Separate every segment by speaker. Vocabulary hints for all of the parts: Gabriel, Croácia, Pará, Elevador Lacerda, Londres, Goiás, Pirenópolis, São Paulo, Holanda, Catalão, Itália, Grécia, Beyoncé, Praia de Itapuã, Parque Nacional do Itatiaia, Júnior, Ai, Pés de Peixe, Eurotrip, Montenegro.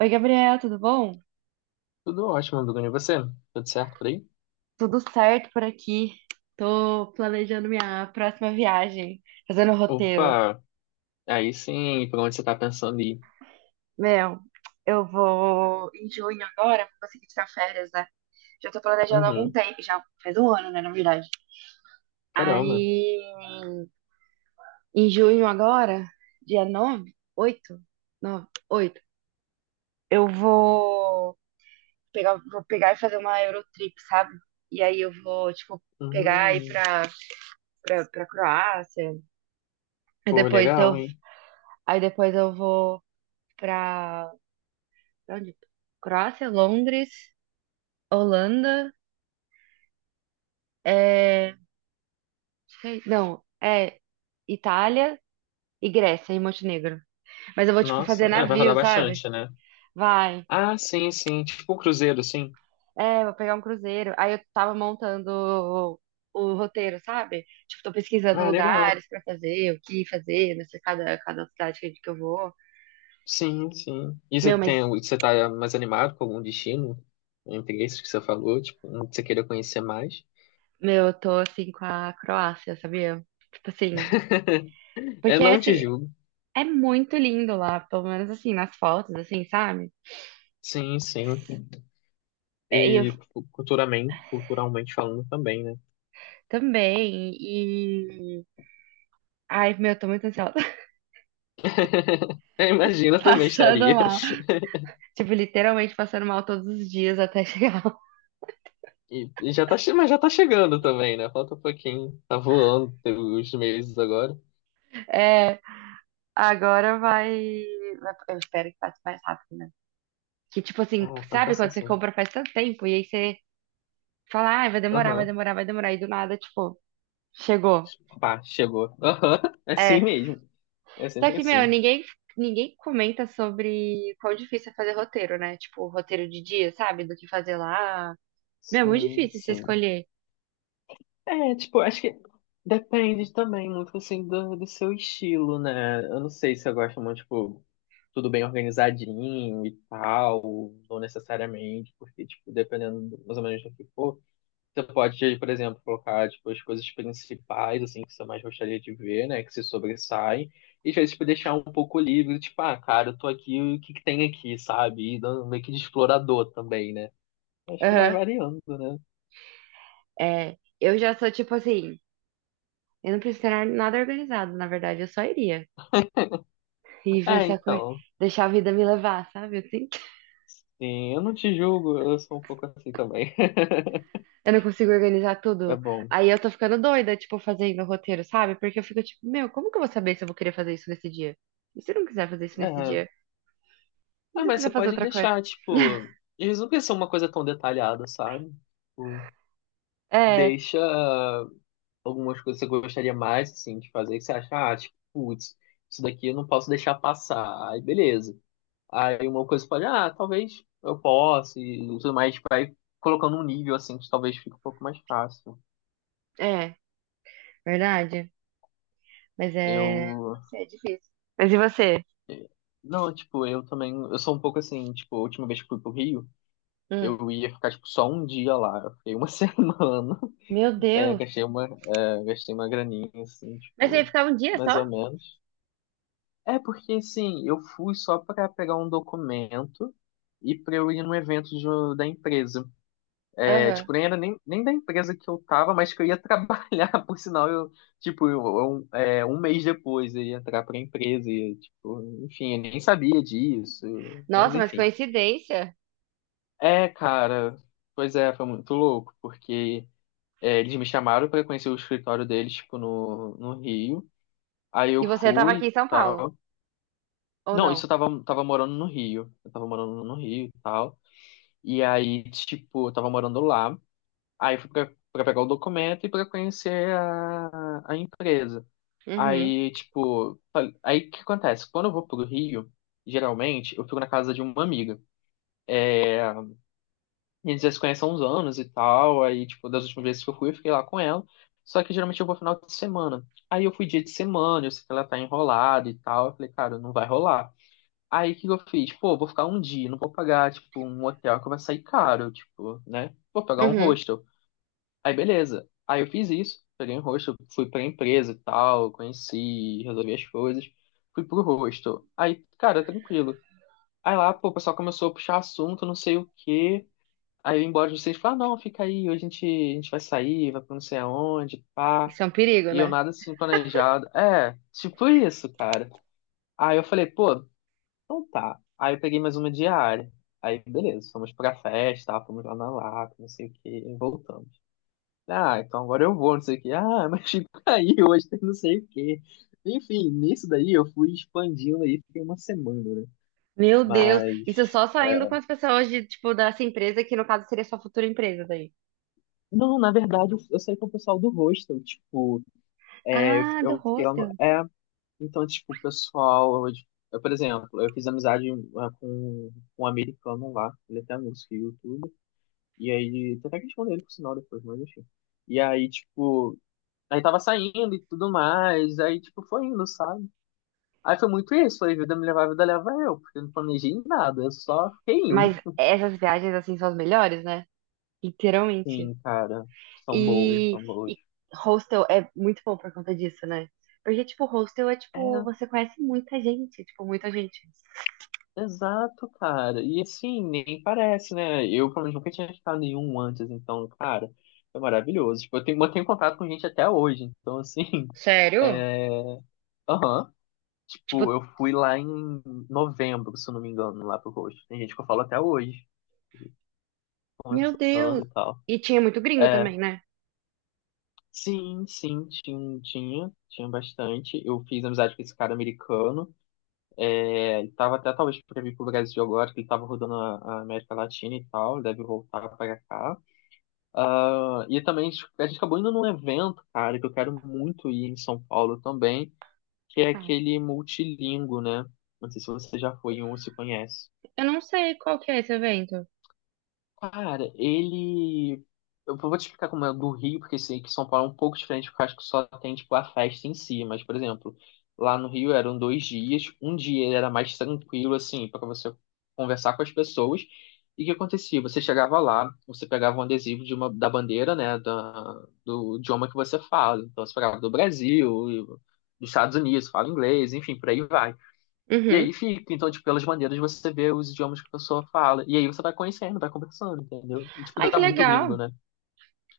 Speaker 1: Oi, Gabriel, tudo bom?
Speaker 2: Tudo ótimo, Bruno. E você? Tudo certo por aí?
Speaker 1: Tudo certo por aqui. Tô planejando minha próxima viagem, fazendo o roteiro.
Speaker 2: Opa, aí sim, por onde você tá pensando em ir?
Speaker 1: Meu, eu vou em junho agora, vou conseguir tirar férias, né? Já tô planejando há algum
Speaker 2: Uhum,
Speaker 1: tempo, já faz um ano, né, na verdade.
Speaker 2: caramba.
Speaker 1: Aí, em junho agora, dia 9, 8, 9, 8, eu vou pegar e fazer uma Eurotrip, sabe? E aí eu vou, tipo, pegar e ir
Speaker 2: Uhum,
Speaker 1: pra Croácia. Aí
Speaker 2: pô,
Speaker 1: depois
Speaker 2: legal,
Speaker 1: eu,
Speaker 2: hein?
Speaker 1: aí depois eu vou pra, pra onde? Croácia, Londres, Holanda, é, sei- não, é Itália e Grécia e Montenegro. Mas eu vou, tipo,
Speaker 2: Nossa,
Speaker 1: fazer
Speaker 2: é, vai rodar
Speaker 1: navio, sabe?
Speaker 2: bastante, né?
Speaker 1: Vai.
Speaker 2: Ah, sim, sim, tipo um cruzeiro, sim.
Speaker 1: É, vou pegar um cruzeiro. Aí eu tava montando o roteiro, sabe? Tipo, tô pesquisando
Speaker 2: Ah, legal.
Speaker 1: lugares pra fazer, o que fazer, não sei, cada cidade que eu vou.
Speaker 2: Sim, sim. E
Speaker 1: Meu, mas,
Speaker 2: você tá mais animado com algum destino? Entre esses que você falou, tipo, um que você queira conhecer mais?
Speaker 1: meu, eu tô assim com a Croácia, sabia? Tipo assim,
Speaker 2: É,
Speaker 1: porque
Speaker 2: não te
Speaker 1: assim,
Speaker 2: julgo.
Speaker 1: é muito lindo lá, pelo menos assim, nas fotos, assim, sabe?
Speaker 2: Sim, sim.
Speaker 1: É, e eu
Speaker 2: E culturalmente falando também, né?
Speaker 1: também, e. Ai, meu, tô muito ansiosa.
Speaker 2: Eu imagino, eu também
Speaker 1: Passando
Speaker 2: estaria.
Speaker 1: mal. Tipo, literalmente passando mal todos os dias até chegar lá.
Speaker 2: E já tá, mas já tá chegando também, né? Falta um pouquinho. Tá voando tem os meses agora.
Speaker 1: É, agora vai. Eu espero que passe mais rápido, né? Que tipo assim,
Speaker 2: Ah, vai
Speaker 1: sabe
Speaker 2: passar
Speaker 1: quando você
Speaker 2: assim.
Speaker 1: compra faz tanto tempo e aí você fala, ah, vai demorar, vai
Speaker 2: Aham.
Speaker 1: demorar, vai demorar, e do nada, tipo, chegou.
Speaker 2: Pá, chegou. Aham. É assim
Speaker 1: É.
Speaker 2: mesmo. É
Speaker 1: Só
Speaker 2: sempre
Speaker 1: que, meu,
Speaker 2: assim.
Speaker 1: ninguém comenta sobre quão difícil é fazer roteiro, né? Tipo, roteiro de dia, sabe? Do que fazer lá. Meu, é muito
Speaker 2: Sim,
Speaker 1: difícil você
Speaker 2: sim.
Speaker 1: escolher.
Speaker 2: É, tipo, acho que depende também muito, assim, do seu estilo, né? Eu não sei se eu gosto muito, tipo, tudo bem organizadinho e tal, não necessariamente, porque, tipo, dependendo mais ou menos do que for. Você pode, por exemplo, colocar tipo, as coisas principais assim que você mais gostaria de ver, né? Que se sobressaem. E às vezes tipo, deixar um pouco livre, tipo, ah, cara, eu tô aqui, o que que tem aqui, sabe? E dando meio que de explorador também, né? Acho que vai
Speaker 1: Aham.
Speaker 2: variando, né?
Speaker 1: É. Eu já sou tipo assim, eu não preciso ter nada organizado, na verdade, eu só iria. E ver
Speaker 2: É,
Speaker 1: se a acor...
Speaker 2: então.
Speaker 1: deixar a vida me levar, sabe? Eu sinto.
Speaker 2: Sim, eu não te julgo, eu sou um pouco assim também.
Speaker 1: Eu não consigo organizar
Speaker 2: É
Speaker 1: tudo.
Speaker 2: bom.
Speaker 1: Aí eu tô ficando doida, tipo, fazendo o roteiro, sabe? Porque eu fico tipo, meu, como que eu vou saber se eu vou querer fazer isso nesse dia? E se eu não quiser fazer isso nesse
Speaker 2: É.
Speaker 1: dia? E
Speaker 2: Ah,
Speaker 1: se eu
Speaker 2: mas você
Speaker 1: quiser fazer
Speaker 2: pode
Speaker 1: outra coisa?
Speaker 2: deixar, tipo. Eles não precisa ser uma coisa tão detalhada, sabe? Tipo,
Speaker 1: É,
Speaker 2: deixa, algumas coisas que você gostaria mais, assim, de fazer, que você acha, ah, tipo, putz, isso daqui eu não posso deixar passar. Aí, beleza. Aí uma coisa pode, ah, talvez eu possa e tudo mais, tipo, vai colocando um nível, assim, que talvez fique um pouco mais fácil.
Speaker 1: é, verdade. Mas é.
Speaker 2: Eu...
Speaker 1: Não sei, é difícil. Mas e você?
Speaker 2: eh, Não, tipo, eu também, eu sou um pouco assim, tipo, a última vez que fui pro Rio,
Speaker 1: Hum.
Speaker 2: eu ia ficar, tipo, só um dia lá. Eu fiquei uma semana,
Speaker 1: Meu
Speaker 2: é,
Speaker 1: Deus.
Speaker 2: gastei uma graninha, assim,
Speaker 1: Mas você ia
Speaker 2: tipo,
Speaker 1: ficar um dia
Speaker 2: mais
Speaker 1: só?
Speaker 2: ou menos. É porque, assim, eu fui só pra pegar um documento e pra eu ir num evento da empresa. É,
Speaker 1: Aham.
Speaker 2: tipo, nem era nem da empresa que eu tava, mas que eu ia trabalhar, por sinal, eu, tipo, um mês depois eu ia entrar pra empresa e, tipo, enfim, eu nem sabia disso, mas
Speaker 1: Nossa, mas
Speaker 2: enfim.
Speaker 1: coincidência.
Speaker 2: É, cara, pois é, foi muito louco, porque é, eles me chamaram pra conhecer o escritório deles, tipo, no Rio. Aí
Speaker 1: E
Speaker 2: eu
Speaker 1: você tava
Speaker 2: fui
Speaker 1: aqui em
Speaker 2: e
Speaker 1: São Paulo,
Speaker 2: tal.
Speaker 1: ou
Speaker 2: Não, isso
Speaker 1: não?
Speaker 2: eu tava morando no Rio. Eu tava morando no Rio e tal. E aí, tipo, eu tava morando lá. Aí eu fui pra pegar o documento e pra conhecer a empresa.
Speaker 1: Uhum.
Speaker 2: Aí, tipo, aí o que acontece? Quando eu vou pro Rio, geralmente, eu fico na casa de uma amiga. E eles já se conhecem há uns anos e tal. Aí, tipo, das últimas vezes que eu fui, eu fiquei lá com ela. Só que geralmente eu vou final de semana. Aí eu fui dia de semana, eu sei que ela tá enrolada e tal. Eu falei, cara, não vai rolar. Aí o que que eu fiz? Pô, vou ficar um dia, não vou pagar, tipo, um hotel que vai sair caro, tipo, né? Vou pagar um
Speaker 1: Uhum.
Speaker 2: hostel. Aí beleza. Aí eu fiz isso, peguei um hostel, fui pra empresa e tal, conheci, resolvi as coisas, fui pro hostel. Aí, cara, tranquilo. Aí lá, pô, o pessoal começou a puxar assunto, não sei o quê. Aí eu ia embora de vocês, falar, não, fica aí, hoje a gente vai sair, vai pra não sei aonde, pá.
Speaker 1: Isso é um perigo,
Speaker 2: E eu
Speaker 1: né?
Speaker 2: nada assim planejado. É, tipo isso, cara. Aí eu falei, pô, então tá. Aí eu peguei mais uma diária. Aí, beleza, fomos pra festa, tá? Fomos lá na Lapa, não sei o quê, e voltamos. Ah, então agora eu vou, não sei o quê. Ah, mas fica aí, hoje tem não sei o quê. Enfim, nisso daí eu fui expandindo aí, fiquei uma semana, né?
Speaker 1: Meu Deus, isso
Speaker 2: Mas.
Speaker 1: só saindo com as pessoas de, tipo, dessa empresa, que no caso seria sua futura empresa daí.
Speaker 2: Não, na verdade, eu saí com o pessoal do hostel, tipo, é,
Speaker 1: Ah, do
Speaker 2: eu fiquei lá no.
Speaker 1: hostel.
Speaker 2: É, então, tipo, o pessoal. Eu, por exemplo, eu fiz amizade é, com um americano lá, ele é até músico e youtuber. E aí, tem até que responder ele por sinal depois, mas enfim. E aí, tipo, aí tava saindo e tudo mais, aí, tipo, foi indo, sabe? Aí foi muito isso, foi vida me levar, vida leva eu, porque eu não planejei nada, eu só fiquei indo.
Speaker 1: Mas essas viagens, assim, são as melhores, né? Literalmente.
Speaker 2: Sim, cara, são boas,
Speaker 1: E,
Speaker 2: são boas.
Speaker 1: e hostel é muito bom por conta disso, né? Porque, tipo, hostel é, tipo,
Speaker 2: É,
Speaker 1: você conhece muita gente, tipo, muita gente.
Speaker 2: exato, cara. E assim, nem parece, né? Eu, pelo menos, nunca tinha ficado nenhum antes, então, cara, foi maravilhoso. Tipo, mantenho contato com gente até hoje, então, assim,
Speaker 1: Sério?
Speaker 2: é. Aham. Tipo,
Speaker 1: Tipo,
Speaker 2: eu fui lá em novembro, se eu não me engano, lá pro Roxo. Tem gente que eu falo até hoje,
Speaker 1: meu
Speaker 2: conversando
Speaker 1: Deus.
Speaker 2: e tal.
Speaker 1: E tinha muito gringo
Speaker 2: É,
Speaker 1: também, né?
Speaker 2: sim, sim, tinha bastante. Eu fiz amizade com esse cara americano. É, ele tava até talvez pra vir pro Brasil agora, que ele tava rodando a América Latina e tal, deve voltar pra cá. Ah, e também a gente acabou indo num evento, cara, que eu quero muito ir em São Paulo também, que é
Speaker 1: Claro.
Speaker 2: aquele multilingo, né? Não sei se você já foi em um, se conhece.
Speaker 1: Eu não sei qual que é esse evento.
Speaker 2: Cara, ele. Eu vou te explicar como é do Rio, porque sei que São Paulo é um pouco diferente, porque eu acho que só tem, tipo, a festa em si. Mas, por exemplo, lá no Rio eram 2 dias. Um dia ele era mais tranquilo, assim, para você conversar com as pessoas. E o que acontecia? Você chegava lá, você pegava um adesivo de uma, da bandeira, né, da, do idioma que você fala. Então, você pegava do Brasil, dos Estados Unidos, fala inglês, enfim, por aí vai. E aí
Speaker 1: Uhum.
Speaker 2: fica, então, tipo, pelas maneiras você vê os idiomas que a pessoa fala. E aí você vai conhecendo, vai conversando, entendeu? E, tipo,
Speaker 1: Ai,
Speaker 2: dá
Speaker 1: que
Speaker 2: muito gringo,
Speaker 1: legal.
Speaker 2: né?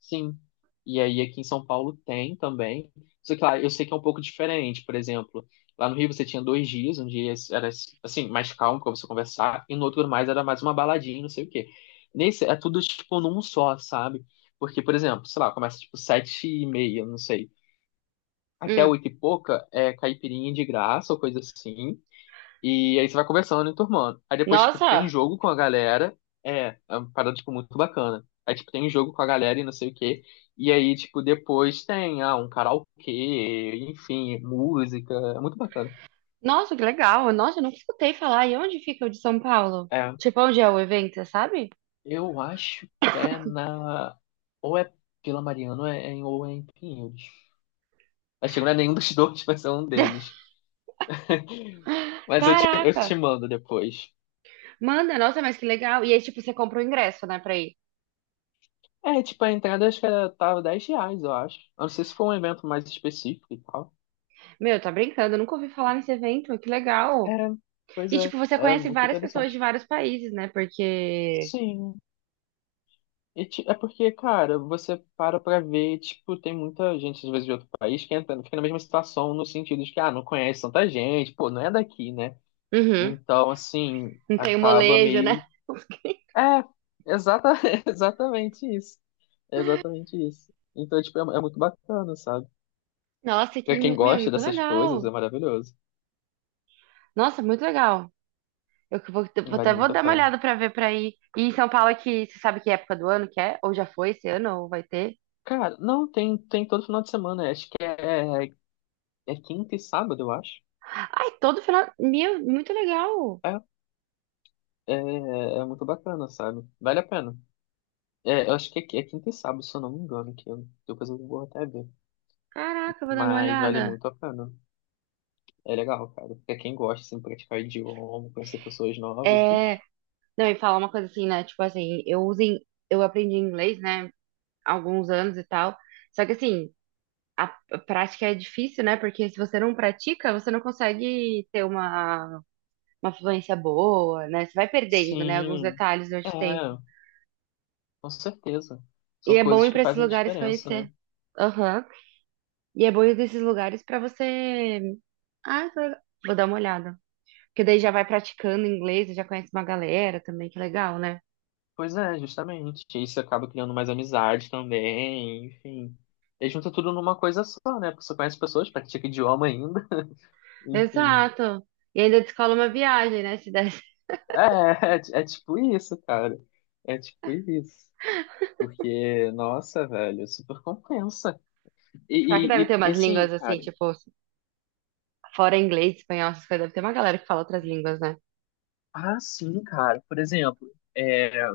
Speaker 2: Sim. E aí aqui em São Paulo tem também. Só que lá eu sei que é um pouco diferente, por exemplo. Lá no Rio você tinha 2 dias, um dia era, assim, mais calmo pra você conversar, e no outro mais era mais uma baladinha, não sei o quê. Nesse é tudo, tipo, num só, sabe? Porque, por exemplo, sei lá, começa, tipo, 7:30, não sei. Até
Speaker 1: Hum.
Speaker 2: oito e pouca é caipirinha de graça ou coisa assim. E aí você vai conversando e turmando. Aí depois, tipo, tem
Speaker 1: Nossa,
Speaker 2: jogo com a galera. É uma parada, tipo, muito bacana. Aí, tipo, tem jogo com a galera e não sei o quê. E aí, tipo, depois tem, ah, um karaokê, enfim, música. É muito bacana.
Speaker 1: nossa, que legal. Nossa, eu nunca escutei falar. E onde fica o de São Paulo?
Speaker 2: É,
Speaker 1: Tipo, onde é o evento, você sabe?
Speaker 2: eu acho que é na... Ou é Vila Mariana ou ou é em Pinheiros. Acho que não é nenhum dos dois, mas é um deles. Mas eu te
Speaker 1: Caraca,
Speaker 2: mando depois.
Speaker 1: manda, nossa, mas que legal. E aí, tipo, você compra o ingresso, né, pra ir.
Speaker 2: É, tipo, a entrada acho que tava R$ 10, eu acho. Eu não sei se foi um evento mais específico e tal.
Speaker 1: Meu, tá brincando, eu nunca ouvi falar nesse evento, que
Speaker 2: É,
Speaker 1: legal.
Speaker 2: pois
Speaker 1: E,
Speaker 2: é,
Speaker 1: tipo, você
Speaker 2: é
Speaker 1: conhece
Speaker 2: muito
Speaker 1: várias pessoas de
Speaker 2: interessante.
Speaker 1: vários países, né, porque...
Speaker 2: Sim, e, é porque, cara, você para pra ver, tipo, tem muita gente, às vezes, de outro país que entra, fica na mesma situação, no sentido de que, ah, não conhece tanta gente, pô, não é daqui, né?
Speaker 1: Uhum,
Speaker 2: Então, assim,
Speaker 1: não tem o
Speaker 2: acaba
Speaker 1: molejo, né?
Speaker 2: meio. É, exata... exatamente isso. É exatamente isso. Então, tipo, é muito bacana, sabe?
Speaker 1: Nossa, que,
Speaker 2: Pra quem
Speaker 1: meu,
Speaker 2: gosta
Speaker 1: muito
Speaker 2: dessas coisas,
Speaker 1: legal.
Speaker 2: é maravilhoso.
Speaker 1: Nossa, muito legal. Eu que
Speaker 2: Vale
Speaker 1: vou
Speaker 2: muito a
Speaker 1: dar uma
Speaker 2: pena.
Speaker 1: olhada pra ver pra ir. E em São Paulo, é que você sabe que época do ano que é? Ou já foi esse ano, ou vai ter?
Speaker 2: Cara, não, tem todo final de semana, acho que é quinta e sábado, eu acho.
Speaker 1: Ai, todo final. Meu, muito legal.
Speaker 2: É, é muito bacana, sabe? Vale a pena. É, eu acho que é quinta e sábado, se eu não me engano, depois eu vou até ver.
Speaker 1: Caraca, eu vou dar uma
Speaker 2: Mas vale
Speaker 1: olhada.
Speaker 2: muito a pena. É legal, cara. Pra quem gosta, assim, praticar idioma, conhecer pessoas novas,
Speaker 1: É.
Speaker 2: bicho.
Speaker 1: Não, e falar uma coisa assim, né? Tipo assim, eu uso em... eu aprendi inglês, né? Há alguns anos e tal. Só que assim, a a prática é difícil, né? Porque se você não pratica, você não consegue ter uma fluência boa, né? Você vai perdendo, né? Alguns
Speaker 2: Sim,
Speaker 1: detalhes
Speaker 2: é,
Speaker 1: durante o tempo.
Speaker 2: com certeza.
Speaker 1: E
Speaker 2: São
Speaker 1: é bom
Speaker 2: coisas
Speaker 1: ir
Speaker 2: que
Speaker 1: pra esses
Speaker 2: fazem
Speaker 1: lugares
Speaker 2: diferença, né?
Speaker 1: conhecer. Aham. E é bom ir nesses lugares pra você. Ah, tô- Vou dar uma olhada. Porque daí já vai praticando inglês, e já conhece uma galera também, que legal, né?
Speaker 2: Pois é, justamente. Isso acaba criando mais amizade também, enfim. E junta tudo numa coisa só, né? Porque você conhece pessoas, pratica idioma ainda, enfim.
Speaker 1: Exato. E ainda descola uma viagem, né? Se desse.
Speaker 2: É, é tipo isso, cara. É tipo isso. Porque, nossa, velho, é super compensa.
Speaker 1: Será que deve
Speaker 2: E,
Speaker 1: ter
Speaker 2: e, e
Speaker 1: umas
Speaker 2: assim,
Speaker 1: línguas assim,
Speaker 2: cara.
Speaker 1: tipo, fora inglês, espanhol, essas coisas? Deve ter uma galera que fala outras línguas, né?
Speaker 2: Ah, sim, cara. Por exemplo, é,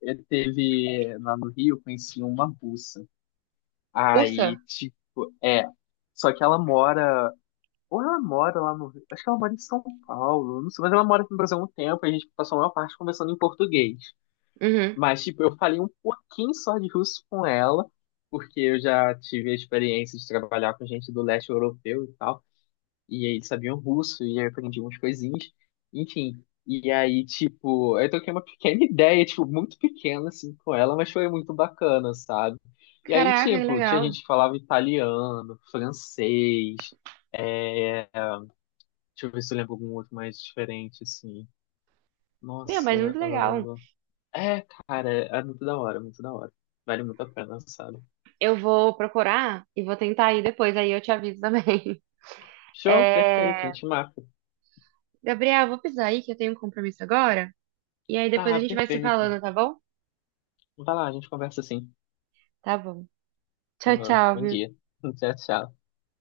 Speaker 2: eu teve lá no Rio, eu conheci uma russa.
Speaker 1: Russa?
Speaker 2: Aí, tipo, é. Só que ela mora. Ou ela mora lá no Rio. Acho que ela mora em São Paulo. Não sei, mas ela mora aqui no Brasil há um tempo. E a gente passou a maior parte conversando em português.
Speaker 1: Uhum.
Speaker 2: Mas, tipo, eu falei um pouquinho só de russo com ela, porque eu já tive a experiência de trabalhar com gente do leste europeu e tal, e aí eles sabiam russo, e aí eu aprendi umas coisinhas, enfim. E aí, tipo, eu troquei uma pequena ideia, tipo, muito pequena, assim, com ela, mas foi muito bacana, sabe? E aí,
Speaker 1: Caraca, que
Speaker 2: tipo, tinha
Speaker 1: legal.
Speaker 2: gente que falava italiano, francês, é... deixa eu ver se eu lembro algum outro mais diferente, assim.
Speaker 1: Meu,
Speaker 2: Nossa,
Speaker 1: mas muito legal.
Speaker 2: ah, é, cara, é muito da hora, muito da hora. Vale muito a pena, sabe?
Speaker 1: Eu vou procurar e vou tentar ir depois, aí eu te aviso também.
Speaker 2: Show, perfeito, a
Speaker 1: É...
Speaker 2: gente marca.
Speaker 1: Gabriel, vou precisar aí que eu tenho um compromisso agora. E aí depois a
Speaker 2: Tá,
Speaker 1: gente vai se
Speaker 2: perfeito.
Speaker 1: falando, tá bom?
Speaker 2: Vai lá, a gente conversa assim.
Speaker 1: Tá bom. Tchau, tchau,
Speaker 2: Bom
Speaker 1: viu?
Speaker 2: dia. Tchau, tchau.